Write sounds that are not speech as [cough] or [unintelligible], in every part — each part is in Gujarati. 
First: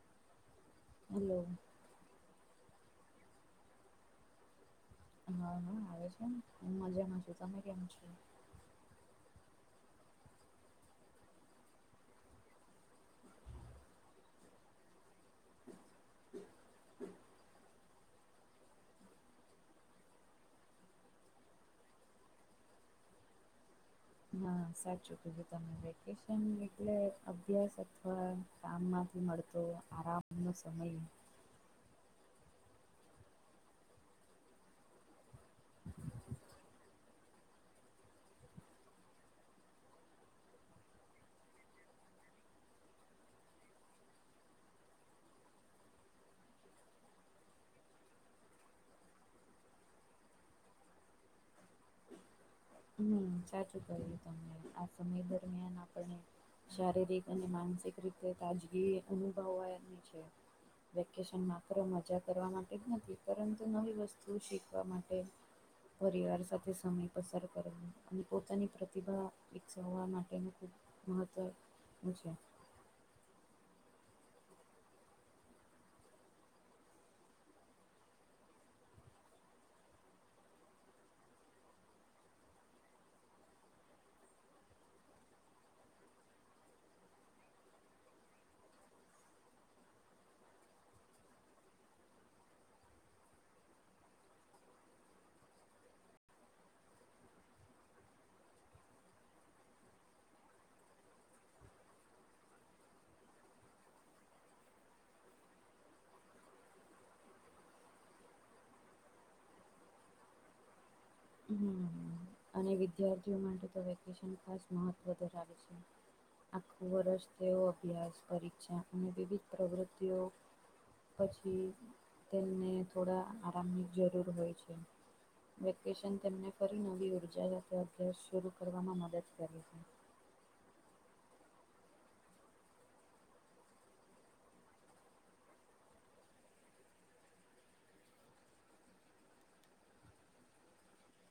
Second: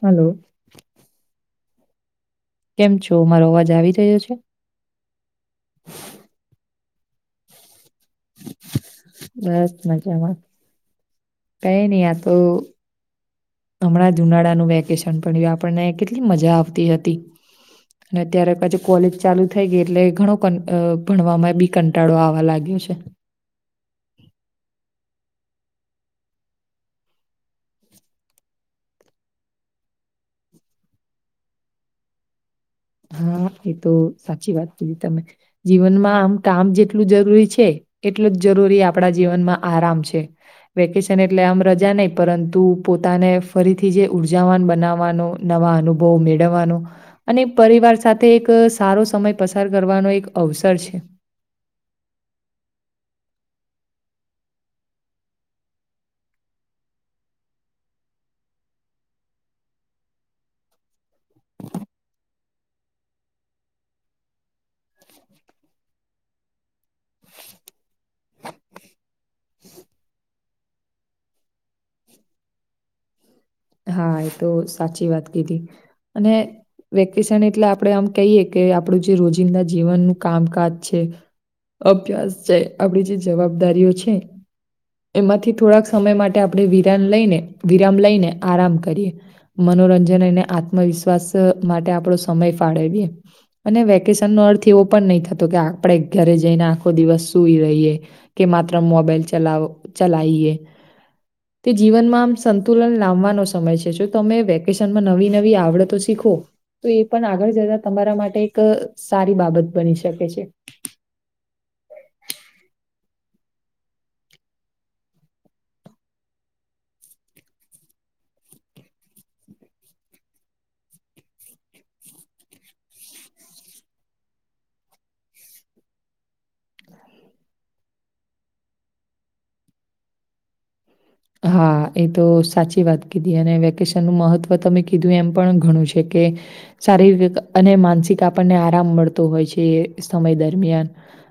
હલો હલો કેમ છો? મારો અવાજ આવી રહ્યો છે? હા હ આવે છે ન હુ મજામાં છું તમે કેમ છો? બસ મજામાં કઈ નહ આ તો. હમણાં જુનાળાનું વેકેશન પડ્યું આપણને કેટલી મજા આવતી હતી. અને અત્યારે પછી કોલેજ ચાલુ થઈ ગઈ એટલે ઘણો ભણવામાં બ કંટાળો આવા લાગ્યો છે. હા સાચું કીધું તમે વેકેશન એટલે અભ્યાસ અથવા કામ માંથી મળતો આરામ નો સમય. હા એ તો સાચી વાત કીધી તમે જીવનમાં આમ કામ જે એટલું જરૂરી છે એટલું જ જરૂરી આપણા જીવનમાં આરામ છે. વેકેશન એટલે આમ રજા નહી પરંતુ પોતાને ફરીથી જે ઉર્જાવાન બનાવવાનો નવા અનુભવ મેળવવાનો. અને પરિવાર સાથે એક સારો સમય પસાર કરવાનો એક અવસર છે. હ સાચું ક્યું તમને આ સમય દરમિયાન આપણને શારીરિક અને માનસિક રીતે તાજગી અનુભવાવાની છે. વેકેશનમાં આપડે મજા કરવા માટે જ નથી પરંતુ નવી વસ્તુ શીખવા માટે. પરિવાર સાથે સમય પસાર. અને પોતાની પ્રતિભા વિકસવવા માટેનું ખૂબ મહત્ત્વ છે. હા એ તો સાચી વાત કીધી અને વેકેશન એટલે આપડે આમ કહીએ કે આપણું જે રોજિંદા જીવનનું કામકાજ છે. અભ્યાસ જે આપડી જે જવાબદારીઓ છે. એમાંથી થોડાક સમય માટે આપણે વિરામ લઈને વિરામ લઈને. આરામ કરીએ મનોરંજન અનેને આત્મવિશ્વાસ માટે આપણો સમય ફાળવીએ. અને વેકેશન નો અર્થ એવો પણ નહી થતો કે આપણે ઘરે જઈને આખો દિવસ સુું રહીએ. કે માત્ર મોબાઈલ ચલાવ ચલાઈએ. તે જીવનમાં આમ સંતુલન લાવવા. સમય છે જો તમે વેકેશનમાં નવી નવી આવડતો શીખો. તો એ પણ આગળ જતા તમારા માટે એક સારી બાબત બની શકે છે. હ અને વિદ્યાર્થીઓ માટે તો વેકેશન ખાસ મહત્વ ધરાવે છે. આખું વર્ષ તેઓ અભ્યાસ પરીક્ષા અને વિવિધ પ્રવૃત્તિઓ પછી તેલને થોડા આરામની જરૂર હોય છે. વકેશન તેમને ફરી નવી ઉર્જા સાથેતે અભ્યાસ શરૂ કરવામાં મદદ કરી છે. હા એ તો સાચી વાત કીધી અને વેકેશનનું મહત્ત્વ ત મેમે કીધું એમ પણ ઘણું છે કે. શારીરિક અને માનસિક આપણને આરામ મળતો હોય છે એ સમય દરમિયાન.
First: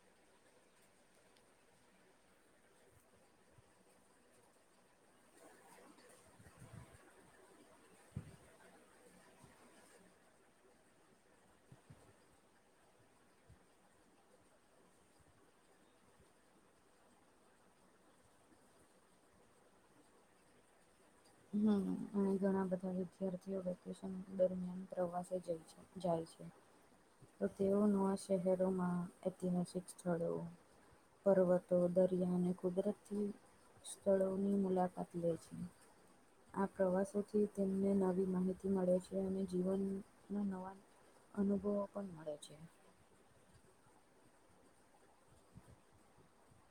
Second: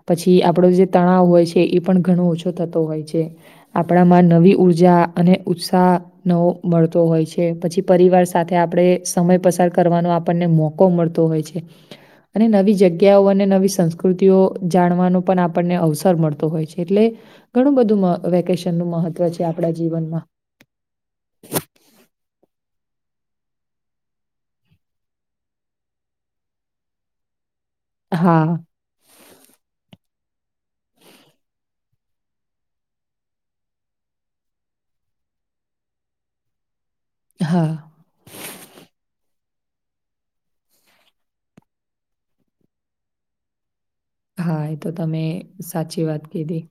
પછી આપણો જે તણાવ હોય છે એ પણ ઘણો ઓછો થતો હોય છે આપણામાં નવી ઉર્જા. જા અને ઉત્સાહ. નવો મળતો હોય છે પછી પરિવાર સાથે આપણે સમય પસાર કરવાનો આપણને મો. કો મળતો હોય છે. અને નવી જગ્યાઓ અને નવી સંસ્કૃતિઓ જાણવાનો પણ આપણને અવસર મળતો હોય છે એટલે. ઘણું બધું વેકેશન નું મહત્વ છે આપણા જીવનમાં હમ અહીં ઘણા બધા વિદ્યાર્થીઓ વેકેશન દરમિયાન પ્રવાસે જાય છે. જાય છે તો તેઓ નવા હા, શહેરોમાં ઐતિહાસિક સ્થળો. પર્વતો દરિયા અને કુદરતી સ્થળોની મુલાકાત લે છે. આ પ્રવાસોથી તેમને હા, નવી માહિતી. મળે છે અને જીવન ના નવા અનુભવો પણ મળે છે. હા એ તો તમે સાચી વાત કીધી.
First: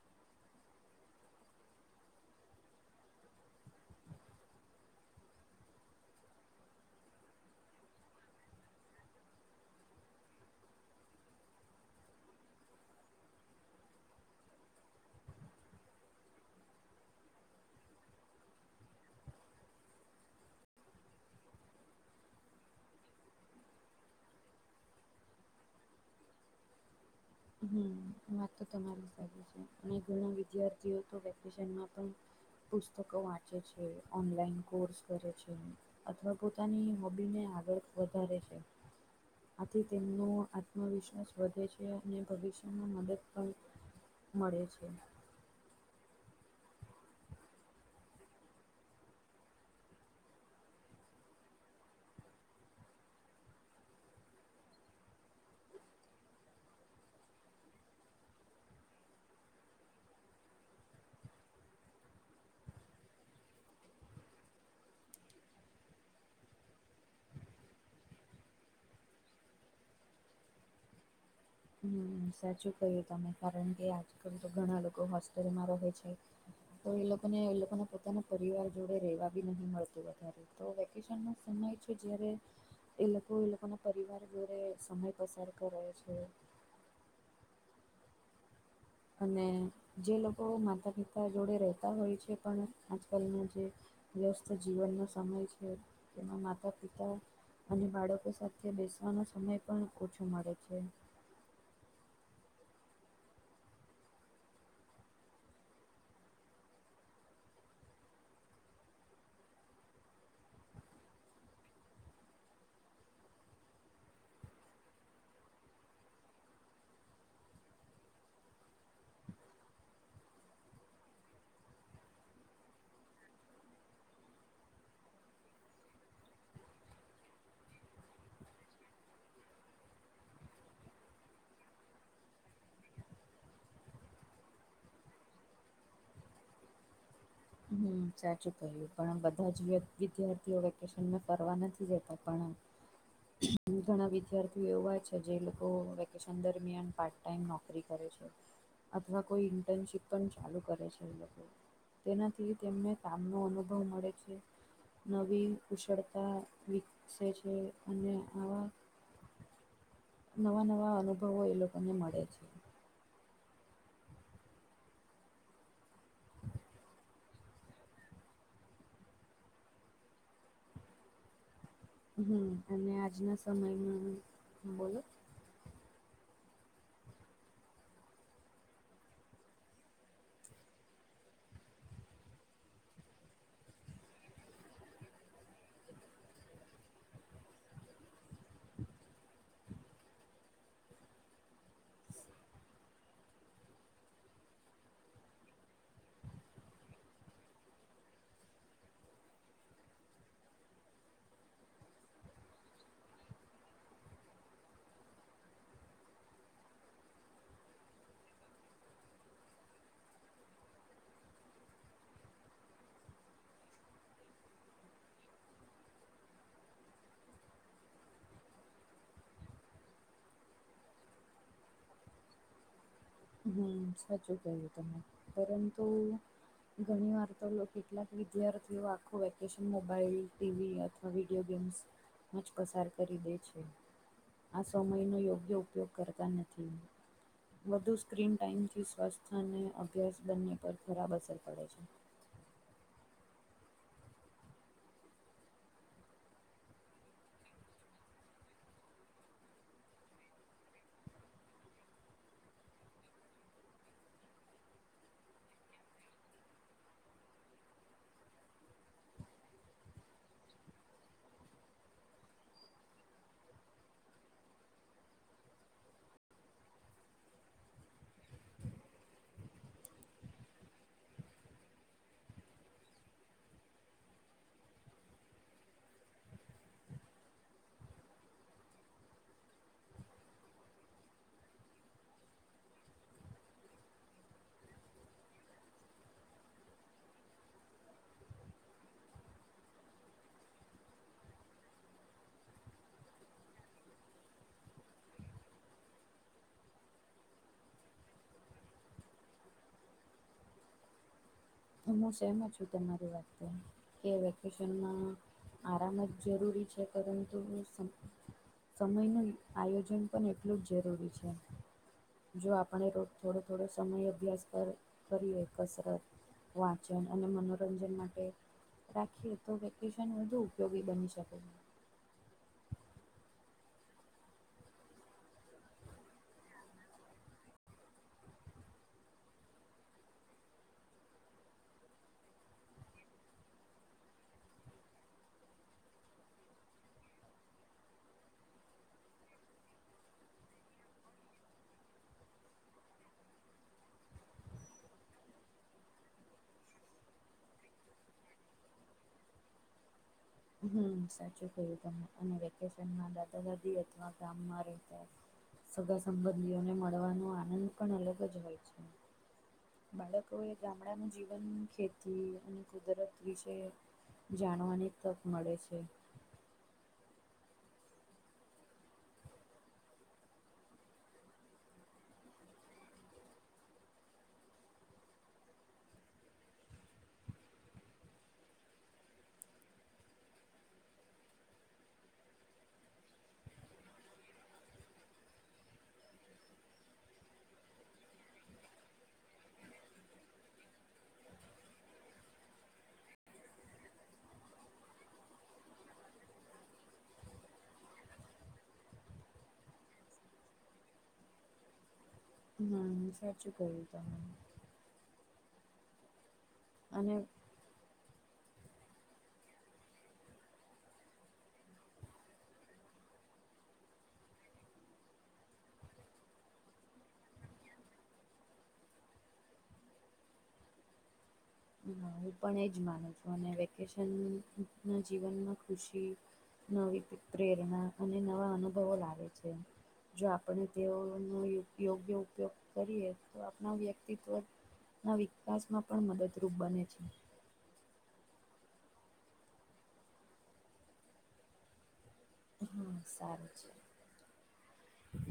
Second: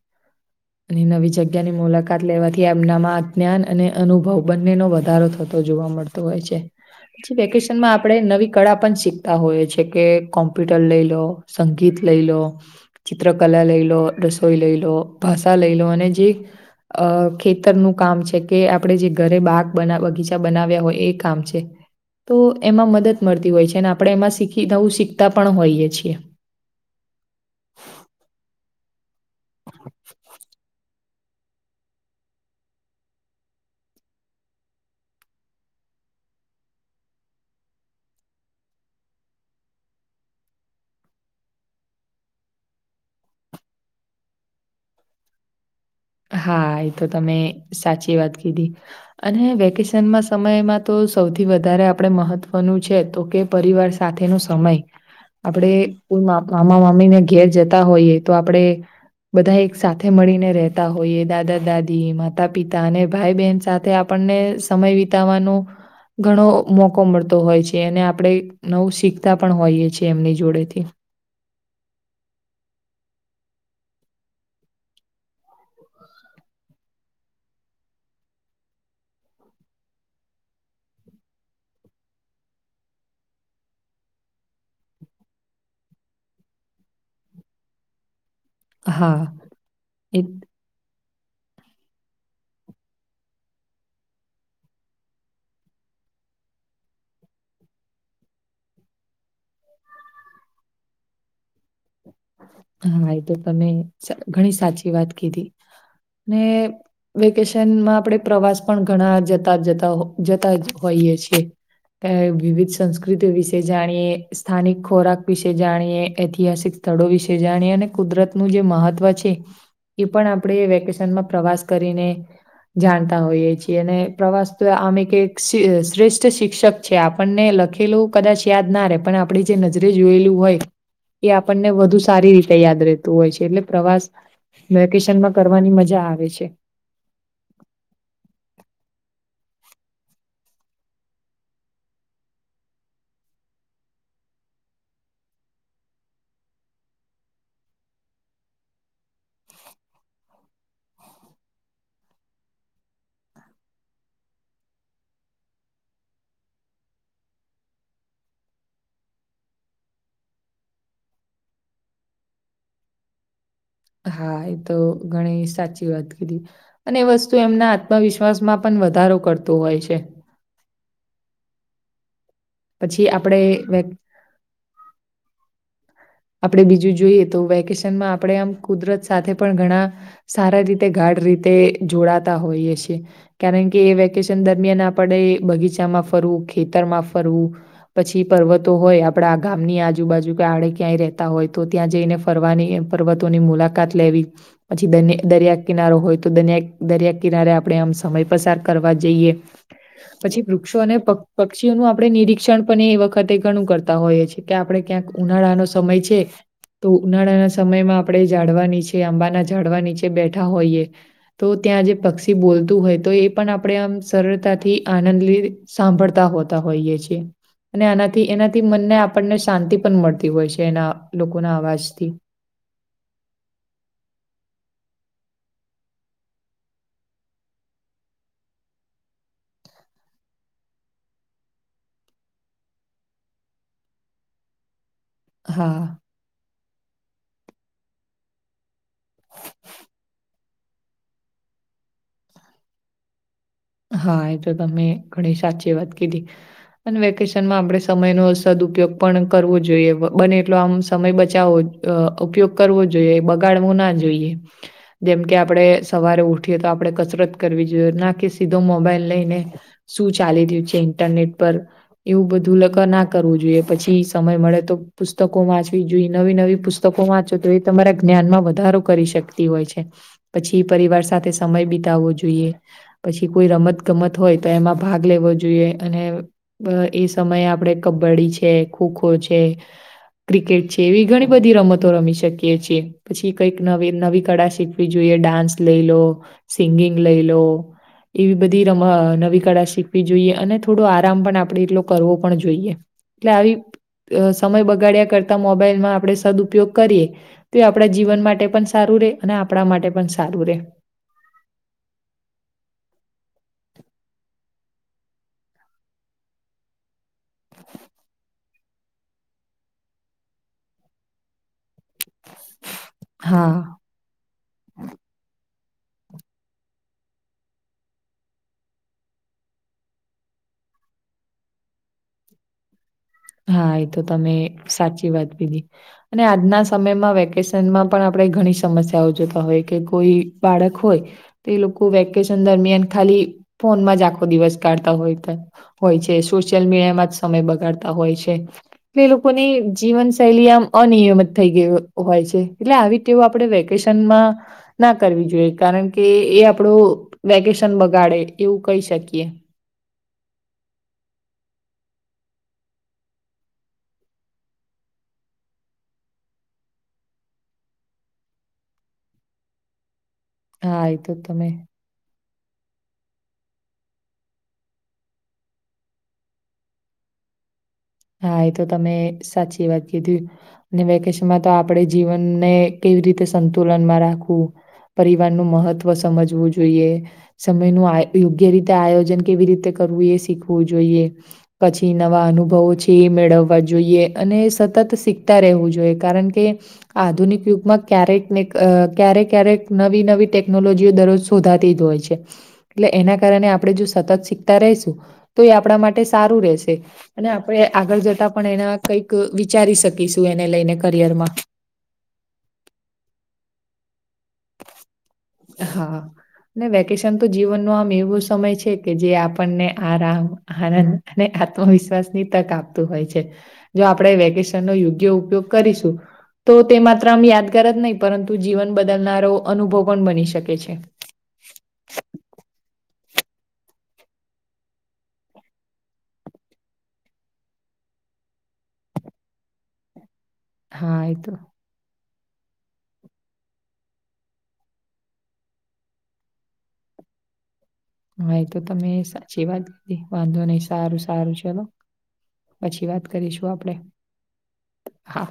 અને નવી જગ્યા ની મુલાકાત લેવાથી એમનામાં જ્ઞાન અને અનુભવ બંને ન વધારો થતો જોવા મળતો. તો હોય છે. પ વેકેશનમાં આપડણે નવી કળા પણ શીખતા હોઈએી કે કોમ્પ્યુટર લઈ લો. સંગીત લઈ લો ચિત્રકલા લઈ લો રસોઈ લઈ લો. ભાષા લઈ લો અને જે. અ ખેતરનું કામ છે કે આપણે જે ઘરે બાગ બગીચા બનાવ્યા હોય એ કામ છે. તો એમાં મદદ મળતી હોય છે અને આપણે એમાં શીખી નવું શીખતા પણ હોઈએ છીએ. હમ વાત તો તમારી હિસાબે છે પણ ઘણા વિદ્યાર્થીઓ તો વેકેશનમાં પણ. પુસ્તકો વાંચે છે ઓનલાઈન કોર્સ કરે છે. અથવા પોતાની હોબીને આગળ વધારે છે. આથી તેમનો આત્મવિશ્વાસ વધે છે. અને ભવિષ્યમાં મદદ પણ મળે છે. હા એ તો તમે સાચી વાત કીધી. અને વેકેશનમાં સમયમાં તો સૌથી વધારે આપણે મહત્ત્વનું છે તો કે. પરિવાર સાથે નો સમય. આપણે કોઈ મામા મામીને ઘેર જતા હોઈએ તો આપડે. બધા એક સાથે મળીને રહે. હોય દાદા દાદી માતા પિતા અને ભાઈ બહેન સાથે આપણને સમય વિતાવાનો. ઘણો મોકો મળતો હોય છે અનેને આપણે. નવું શીખતા પણ હોઈએ છ છેએ એમની જોડે થી. હ સાચું કહ્યું તમે કારણ કે આજકાલ તો ઘણા લોકો હોસ્ટેલમાં રહે છે. તો એ લોકોને એ લોકોને પોતાના પરિવાર જોડે રેવા બી નહ મળતું વધારે. તો વેકેશન નો સમય છે જારે. એ લોકો એ લોકો ના પરિવાર ઘરે સમય પસાર કરે છે. હા, અને જે એ લોકો માતા પિતા જોડે રહેતા હોય છે પણ આજકાલના જે. વ્યસ્ત જીવનનો સમય છે તેમાં માતા પિતા અને બાળકો સાથે બેસવાનો સમય પણ ઓછો મળે છે. હા એ તો તમે ઘણી સાચી વાત કીધી ને વેકેશનમાં આપણે પ્રવાસ પણ ઘણા જતા જતા જતા હોઈએ છીએ. વિવિધ સંસ્કૃતિઓ વિશે જાણીએ સ્થાનિક ખોરાક વિશે જાણીએ ઐતિહાસિક સ્થળો વિશે જાણીએ અને કુદરતનું જે મહત્વ છે એ પણ આપણે વેકેશનમાં પ્રવાસ કરીને જાણતા હોઈએ છીએ અને પ્રવાસ તો આમે કે શ્રેષ્ઠ શિક્ષક છે આપણને લખેલું કદાચ યાદ ના રહે પણ આપણી જે નજરે જોયેલું હોય એ આપણને વધુ સારી રીતે યાદ રહેતું હોય છે એટલે પ્રવાસ વેકેશન માં કરવાની મજા આવે છે. હમ્મ સાચું કહ્યું પણ બધા જ વિદ્યાર્થીઓ વેકેશનમાં કરવા નથી જતા આપણે હ ઘણા વિદ્યાર્થીઓ એવા છે જે લોકો વેકેશન દરમિયાન પા ટાઈમ નોકરી કરે છે અથવા કોઈ ઇન્ટર્નશીપ પણ ચાલુ કરે છે એ લોકો. તેનાથી તેમને કામનો અનુભવ મળે છે. નવી કુશળતા વિકસે છે અને આવા નવા નવા અનુભવો એ લોકોને મળે છે. હા એ તો ઘણી સાચી વાત કરી. અને એ વસ્તુ એમના આત્મવિશ્વાસમાં પણ વધારો કરતો હોય છે. હમ્મ અને પછી આજના આપણે સમયમાં બોલો આપણે બીજું જોઈએ તો વેકેશનમાં આપણે આમ કુદરત સાથે પણ ઘણા સારા રીતે ગાઢ રીતે જોડાતા હોઈએ છે. કારણ કે એ વેકેશન દરમિયાન આપડે બગીચામાં ફરવું ખેતરમાં ફરવું પછી પર્વતો હોય આપડે આ ગામની આજુબાજુ કે આડ ક્યાંય રહેતા હોય તો ત્યાં જઈને ફરવાની પર્વતોની મુલાકાત લેવી પછી દરિયા કિનારો હોય તોયા દરિયા કિનારે આપણે આમ સમય પસાર કરવા જઈએ. પછી વૃક્ષો અને પક્ષીઓનું આપડણે નિરીક્ષણ પણ એ વખતે ઘણું કરતા હોઈએ છે. કે આપડે ક્યાંક ઉનાળાનો સમય છે તો ઉનાળાના સમયમાં આપણે ઝાડવા નીચે આંબાના ઝાડવા નીચે બેઠા હોઈએ તો ત્યાં જે પક્ષી બોલતું હોય તો એ પણ આપણે આમ સરળતાથી આનંદ સાંભળતા હોતા હોઈએ છેએ અને આનાથી એનાથી મનને આપણને શાંતિ પણ મળતી હોય છે. જેના લોકોના અવાજથી હમ્મ સાચું કહ્યું તમે પરંતુ ઘણી વાર તો લો કેટલાક વિદ્યાર્થીઓ આખો વેકેશન મોબાઈલ, ટીવી હતી [unintelligible] વીડીયો ગેમ્ જ પસાર કરી દે છે આ સમય નો ઉપયોગ હા કરતા નથી વધુ સ્ક્રીન ટાઈમથી સ્વાસ્થ્ય અને અભ્યાસ બંને પર ખરાબ અસર પડે છે. હા એ તો તમે ઘણી સાચી વાત કીધી. અને વેકેશનમાં આપડણે સમય ન સદઉપયોગ પણ કરવો જોઈએ બને એટલો આમ સમય બચાવો અ ઉપયોગ કરવો જોઈએ બગાડવો ના જોઈએ. જેમ કે આપડણે સવારે ઉઠીએ તો આપડણે કસરત કરવી જોઈએ ના કે સીધો મોબાઈલ લઈને શું ચાલી રહ્યું છે ઇન્ટરનેટ પર એવું બધું લગ ના કરવું જોઈએ પછી સમય મળે તો પુસ્તકો વાંચવી જોઈએ નવી નવી પુસ્ત પુસ્તકો વાંચો તો એ તમારા જ્ઞાનમાં વધારો કરી શકતી હોય છે. પછી પરિવાર સાથે સમય બિતાવવો જોઈએ. પછી કોઈ રમત ગમત હોય તો એમાં ભાગ લેવો જોઈએ અને અ એ સમયે આપડે કબડ્ડી છે, ખોખો છે ક્રિકેટ છે એવી ઘણી બધી રમતો રમી શકીએ છીએ. પછી કઈક નવી નવી કળા શીખવી જોઈએ ડાન્સ લઈ લો, સિંગિંગ લઈ લો એવી બધી રમ નવી કળા શીખવી જોઈએ અને થોડો આરામ પણ આપણે એટલો કરવો પણ જોઈએ. એટલે આવી અ સમય બગાડ્યા કરતા મોબાઈલમાં આપણે સદઉપયોગ કરીએ. તે એ આપણા જીવન માટે પણ સારું રે અને આપણા માટે પણ સારું રે. હું સેહેમત છું તમારી વાતે કે વેકેશનમાં આરામ જ જરૂરી છે પરંતુ વેકેશન મા. સમયનું આયોજન પણ એટલું જ જરૂરી છે. જો આપણે રોજ થોડો હા થોડો સમય અભ્યાસ કરી કરીએ કસરત વાચન અને મનોરંજન માટે. રાખીએ તો વેકેશન વધુ ઉપયોગી બની શકે. હા એ તો તમે સાચી વાત કિધી. અને આજના સમયમાં વેકેશનમાં પણ આપણે ઘણી સમસ્યાઓ જોતા હોય કે કોઈ બાળક હોય તે લોકો વેકેશન દરમિયાન ખાલી ફોનમાં જ આખો દિવસ કાઢતા હોય ત. હોય છે સોશિયલ મીડિયામાં જ સમય બગાડતા હોય છે. એટલે એ લોકોની જીવનશૈલી આમ અનિયમિત થઈ ગઇ હોય છે એટલે આવી તેવું આપણે વેકેશનમાં ના કરવી જોઈએ કારણ કે એ આપડો વેકેશન બગાડે એવું કહી શકીએ. હમ સાચું કયું તમે અને વેકેશનમાં દાદા દાદી અથવા ગામમાં રેતા સગા સંબંધીઓને મળવાનો આનંદ પણ અલગ જ હોય છે. બાળકો એ હા, ગામડાનું તો જીવન તમે ખેતી થી અને કુદરત વિશે જાણવાની તક મળે છે. હા એ તો તમે સાચી વાત કીધી. ને વેકેશનમાં તો આપણે જીવનને કેવી રીતે સંતુલનમાં રાખવું. પરિવારનું મહત્ત્વ સમજવું જોઈએ. સમયનું આ યોગ્ય રીતે આયોજન કેવી રીતે કરવું એ શીખવું જોઈએ. પછી નવા અનુભવો છે. એ મેળવવા જોઈએ અને સતત શીખતા રહેવું જોઈએ કારણ કે આધુનિક યુગમાં ક્યારેક ને ક્યારેક ક્યારેક નવી નવી ટેકનોલોજીઓ દરોજ [unintelligible] ધાતી જ હોય છે એટલે એના કારણે આપણે જો સતત શીખતા રેશું તો એ આપણા માટે સારું રહેશે, અને આપણે આગળ જતા પણ એના કઈક વિચારી શકીશું, એને લઈને કરિયર માં ના સાચું ક્યું તમે. હા ને વેકેશન અને તો જીવનનો આમ એવો સમય છે. છે કે જે આપણને આરામ આનંદ અને આત્મવિશ્વાસની તક આપતું હોય છે. જો આપણે વેકેશનનો યોગ્ય ઉપયોગ કરીશું. તો તે માત્ર આમ યાદગાર જ નહીં પરંતુ જીવન બદલનારો અનુભવ પણ બની શકે છે. હ હું પણ એજ માનું છું, અને વેકેશન ના જીવનમાં ખુશી નવી પ્રેરણા અને નવા અનુભવો લાવે છે, જો પણ તે હા એ તો ઓની. યોગ્ય ઉપયોગ કરીએ તો આપણા વ્યક્તિત્વ ના વિકાસ માં પણ મદદ તૃપ્પ બને છે. હા એ તો તમે સાચી વાત કીધી વાંધો નહી સારું સારું ચલો. પછી હા વાત કરીશું સારું છે. આપડે હા.